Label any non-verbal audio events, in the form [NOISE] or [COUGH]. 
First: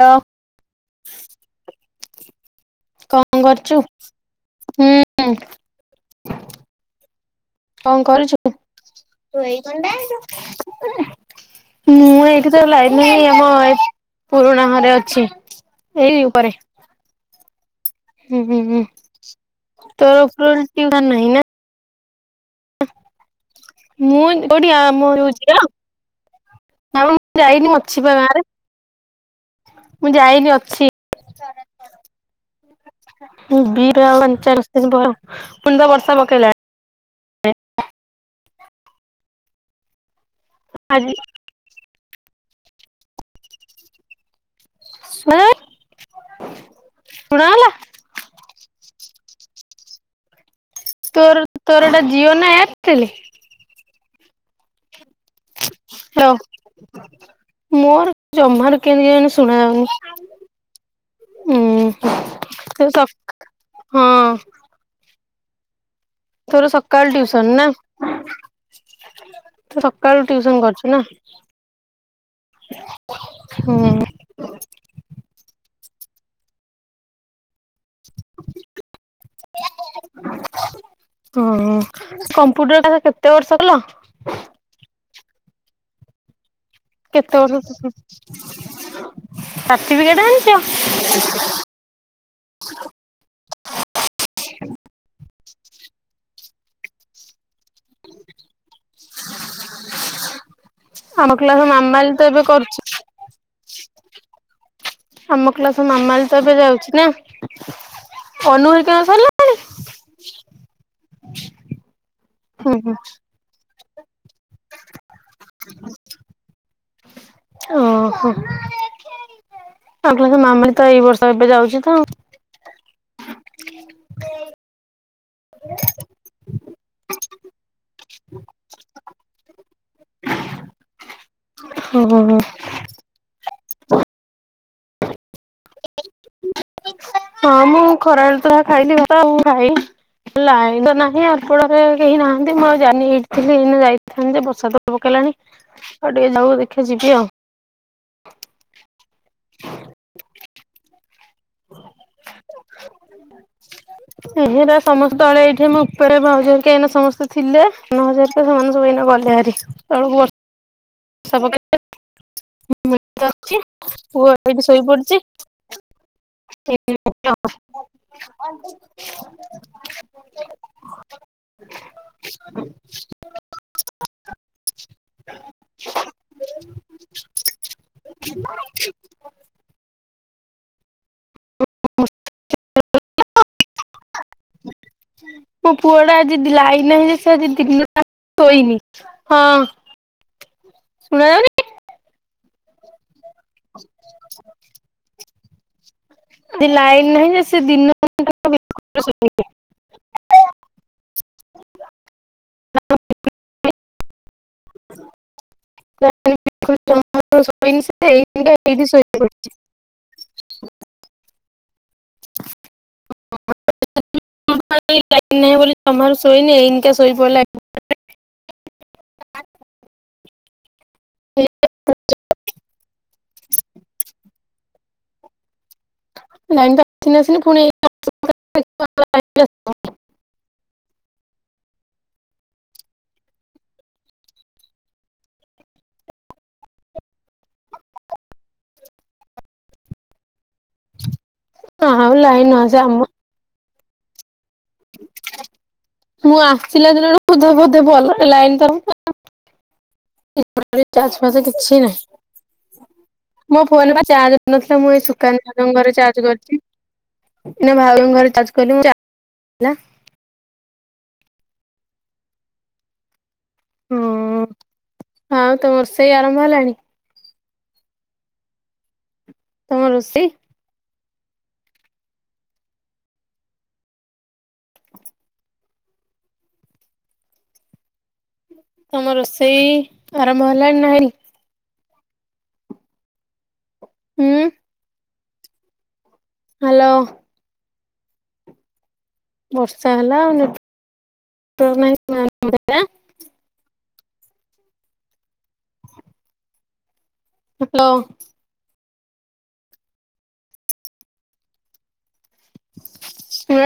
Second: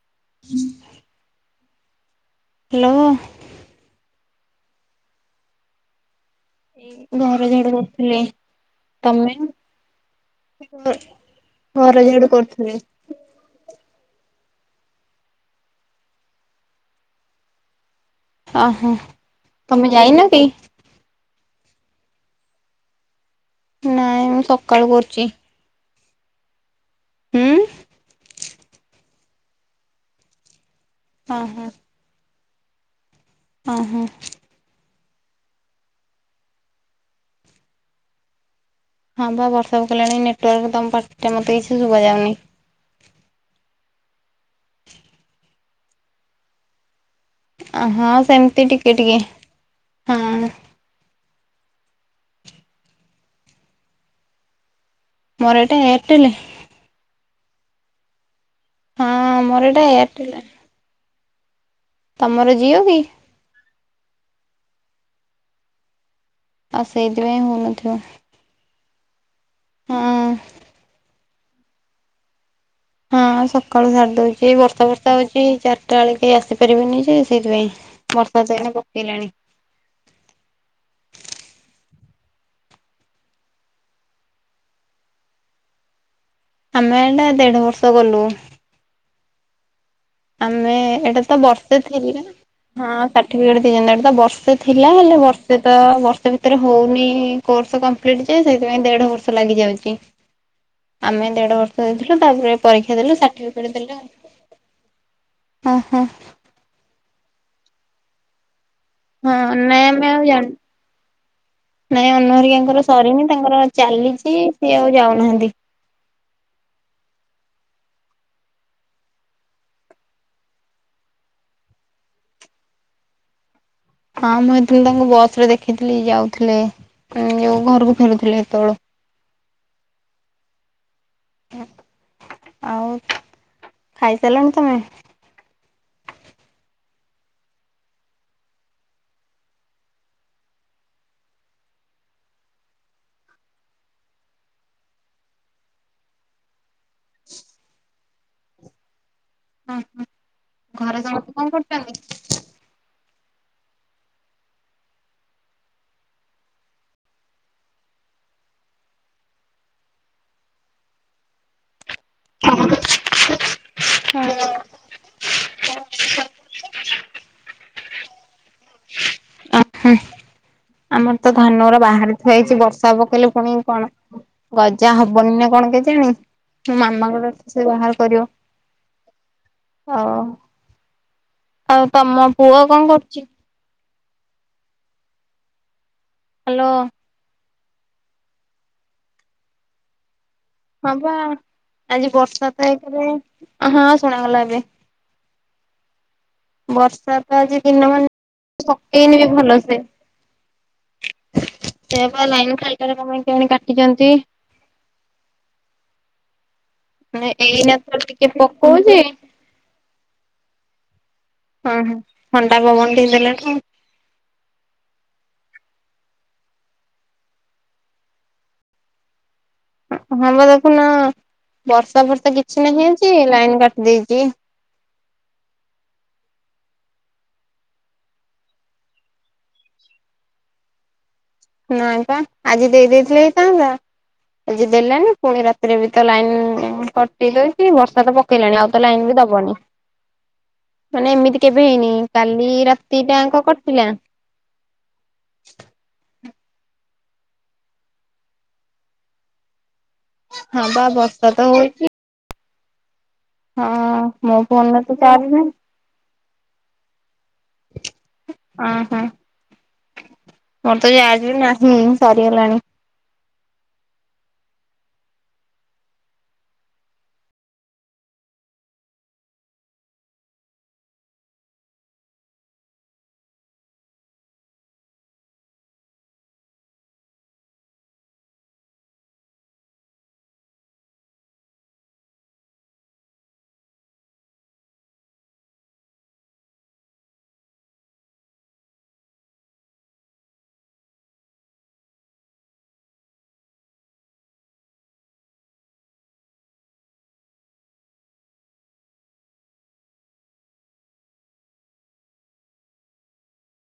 ହ୍ୟା hello କଣ କରୁଛୁ ଘର ଝାଡୁ କରୁଥିଲି ହଁ ତମେ କଣ କରୁଛୁ ଘର ମୁଁ ଯାଡୁ କର ଏଇଠି ଲାଇନ ହଁ ଆମ ଏ ପୁରୁଣା ଘରେ ଅଛି ଏଇ ଉପରେ ହୁଁ ହୁଁ ଓହୋ। ତମେ ତ ଯାଇନ ର କି? ଉପଟିହିଁ ନା ନାଇଁ ମୁଁ କୋଉଠିଆ ସକାଳୁ ମୁ କରୁଛି। ହଉଛି ଆ ହ ମୁ ମୁ ହୁଁ। ଯାଇନି ଅଛି ଗାଁରେ ମୁଁ ଯାଇନି ଅଛି ଓହୋ ଓହୋ ବିରଚାଳି ପୁଣି ତ ବର୍ଷା ପକେଇଲାଣି ହଁ ବା ବର୍ଷାପକଲାଣି ନେଟୱାର୍କ ତମ ଆଜି ପାାର୍ଟିଟା ମତେ କିଛି ଶୁଭ ଯାଉନି ହୁଁ ହଁ ସେମିତି ଟିକେ ଟିକେ ହଁ ତୋର ତୋର ଟା ଯିଓ ନା ଏୟାରଟେଲ ମୋର ଏଇଟା ଏୟାରଟେଲ୍ ହ୍ୟାଲୋ ମୋର ଜମାରୁ ହଁ କେମତି ମୋର ଏଇଟା ଏୟାରଟେଲ ଶୁଣାାଯାଉନି ତମର ଜିଓ ହଁ କି? ସ ହଁ ଥର ଆଉ ସକାଳ ସେଇଥିପାଇଁ ଟ୍ୟୁସନ ନା ହଉନଥିବ ତୁ ହଁ ସକାଳୁ ଟିଉସନ କରୁଛୁ ନା ହଁ ହୁଁ ସକାଳୁ ସାରି ଦଉଛି ବର୍ଷା ବର୍ଷା ହଉଛି ଚାରିଟା ବେଳେ କେହି ଆସିପାରିବେନି ଯେ ସେଇଥିପାଇଁ ବର୍ଷା ଯାଇଲେ ପକେଇଲାଣି ହ କମ୍ପ୍ୟୁଟର କ୍ଲାସ୍ କେତେ ବର୍ଷ କଲା ଆମେ ଏଇଟା କେତେ ଦେଢ ବର୍ଷ ଗଲୁ ସାର୍ଟିଫିକେଟ ଆଣିଛ ସେଥିଲ ହଁ ସାର୍ଟିଫିକେଟ ଦି ଜତା ତ ବର୍ଷେ ଥିଲା ହେଲେ ବର୍ଷେ ତ ବର୍ଷେ ଭିତରେ ହଉନି କର୍ସ କ କଂପ୍ଲିଟ୍ ଜେ ଦେଢ଼ ବର୍ଷ ଲାଗିଯାଇଛି ଆମେ ଆମ କ୍ଲାସ ଦେଢବର୍ଷ ମାମାଲି ତ ଏବେ କରୁଛି। ଦେଲୁ ସାଠିଫିକେଟ୍ ଦେଲଉ ଆମ କ୍ଲାସ ମାମାଲି ତ ଏବେ ଯାଉଛି ନା ଅନୁ ହେରିକା ହଁ ସରିଲାଣି ନ ମ ନାଇଁ ହୁଁ ଅନହରିକାଙ୍କର ହୁଁ ସରିନି ତାଙ୍କର ଚାଲିଛି ସିଏ ଆଉ ଯାଉନାହାନ୍ତି ଓହୋ ଆଉ କ ମାମୁଣ ତ ଏଇ ବର୍ଷ ଏବେ ଯାଉଛି ତ ହଁ ମୁଁ ହେତେବେଳେ ତାଙ୍କୁ ବସ ରେ ଦେଖିଥିଲି ଯାଉଥିଲେ। ଯୋଉ ଘରକୁ ଫେରୁଥିଲେ ସେତେବେଳୁ। [INAUDIBLE] ଓ ହୋ ହୋ। ଆଉ ଖାଇସାରିଲଣି ତମେ? ହଁ ମୁଁ ଖରାବେଳେ ତ ଯାହା ଖାଇଲିି ଭାତ ଆଉ ମୁଟ ଖାଇନି। ଲାଇନ ତ ନାହିଁ ଆପଣରେ କେହି ନାହାନ୍ତି ମୁଁ ଆଉ ଜାନି ଏଇଠିଥିଲି ଏଇ ଯାଇଥାନ୍ତି ଯେ ବର୍ଷା ତ ପକେଇଲାଣି। ଆଉ ଟିକେ ଯାଉ ଦେଖିବା ଯିବି ଆଉ। ଅ ହଁ। ଘରେ ସମସ୍ତେ କଣ କରୁଛନ୍ତି? [INAUDIBLE] ଏହିରା ସମସ୍ତେ ତଳେ ଏଇଠି ମୁଁ ଉପରେ ଭାଉଜ ହେରିକା ସମସ୍ତେ ଥିଲେ। ନ ସେମାନେ ସବୁ ଏଇନା ଗଲେ ଭାରି ତଳକୁ [UNINTELLIGIBLE] ଶୋଇପଡିଚି। [UNINTELLIGIBLE] ଅ ହୁଁ। ଆମର ତ ଧାନ ଗୁରା ବାହାରେ ଥୁଆ ହେଇଛି ବର୍ଷା ପକେଇଲେ ପୁଣି କଣ ଗଜା ହବନି ନା କଣ କେଜାଣି। ମାମା କୁ ଡାକେ ସେ ବାହାର କରିବ। ଅ ଆଉ ତମ ପୁଅ କଣ କରୁଚି? ମୋ ପୁଅ ଟା ଆଜି ହ୍ୟାଲୋ ଲାଇନ୍ ନାହିଁ ଯେ ସେ ଆଜି ଦିନ ଯାକ ଶୋଇନି। ହଁ ପା। ଶୁଣାଯାଉନି ଆଜି ବର୍ଷା ତ ଏକ ରେ ହଁ ଶୁଣାଗଲା ଏବେ। ଆଜି ଲାଇନ ବର୍ଷା ନାହିଁ ଯେ ତ ସେ ଆଜି ଦିନ ମାନ ବିଲକୁଲ ପକେଇନି ବି ଶୋଇନି ଭଲସେ। ସେଇଆ ପା ଲାଇନ ଖାଲି ଟାରେ କଣ ପାଇଁ କେଜାଣି କାଟିଛନ୍ତି। ଏଇନା ତ ଟିକେ ପକଉଛି [UNINTELLIGIBLE] ଅ ହଁ। ଥଣ୍ଡା ପବନ ଟିକେ ଦେଲାଠୁ [UNINTELLIGIBLE] ଲାଇନ୍ ନାହିଁ ବୋଲି ତମାରୁ ଶୋଇନି ଏଇନିକା ଶୋଇ ପଇଲା ହଁ ବା ଦେଖୁନା ବର୍ଷା ଫର୍ଷା କିଛି ନାହିଁ ଆଜି ଲାଇନ କାଟି ଦେଇଚି। ଲାଇନ ତ ଆସିନି ଆସିନି। [UNINTELLIGIBLE] ନାଇଁ ପା ଆଜି ଦେଇ ଦେଇଥିଲେ ହେଇଥାନ୍ତା। ଆଜି ଦେଲାନି। ପୁଣି ରାତିରେ ବି ତ ଲାଇନ କଟି ଦଉଚି ବର୍ଷା ତ ପକେଇଲାଣି ଆଉ ତ ଲାଇନ ବି ଦବନି। ମାନେ ଏମିତି କେବେ ହେଇନି ଆଉ କାଲି ଲାଇନ ନ ଆସୁ ଆମ ରାତି ଟା ଆଙ୍କ କଟିଲା। ମୁଁ ଆସିଲା ଦିନଠୁ ବୋଧେ ବୋଧେ ଭଲ ରେ ଲାଇନ ତ ରହୁ ହଁ ବା [UNINTELLIGIBLE] ବର୍ଷା ତ ହଉଛି। କିଛି ନାହିଁ। ମୋ ଫୋନରେ ପା ହଁ ମୋ ଚାର୍ଜ ନଥିଲା ଫୋନରେ ମୁଁ ତ ଏଇ ଚାର୍ଜ ନାହିଁ ସୁକାନ୍ତି ଭାଉଜଙ୍କ ଘରେ ଚାର୍ଜ କରିଚି। ଏଇନା ଭାଉଜ ଙ୍କ ଘରେ ଚାର୍ଜ କଲି। ଅଁ ହଁ [UNINTELLIGIBLE] ମୋର ତ ଚାର୍ଜ ବି ନାହିଁ ସରିଗଲାଣି। [UNINTELLIGIBLE] ଆଉ ତମ ରୋଷେଇ ଆରମ୍ଭ ହେଲାଣି? ତମ ରୋଷେଇ ତମ ରୋଷେଇ ଆରମ୍ଭ ହେଲାଣି ନା ହେଇନି? ହୁଁ। ହ୍ୟାଲୋ। ବର୍ଷା ହେଲା ନେଟୱାର୍କ ନାହିଁ। [UNINTELLIGIBLE] ହ୍ୟାଲୋ। [UNINTELLIGIBLE]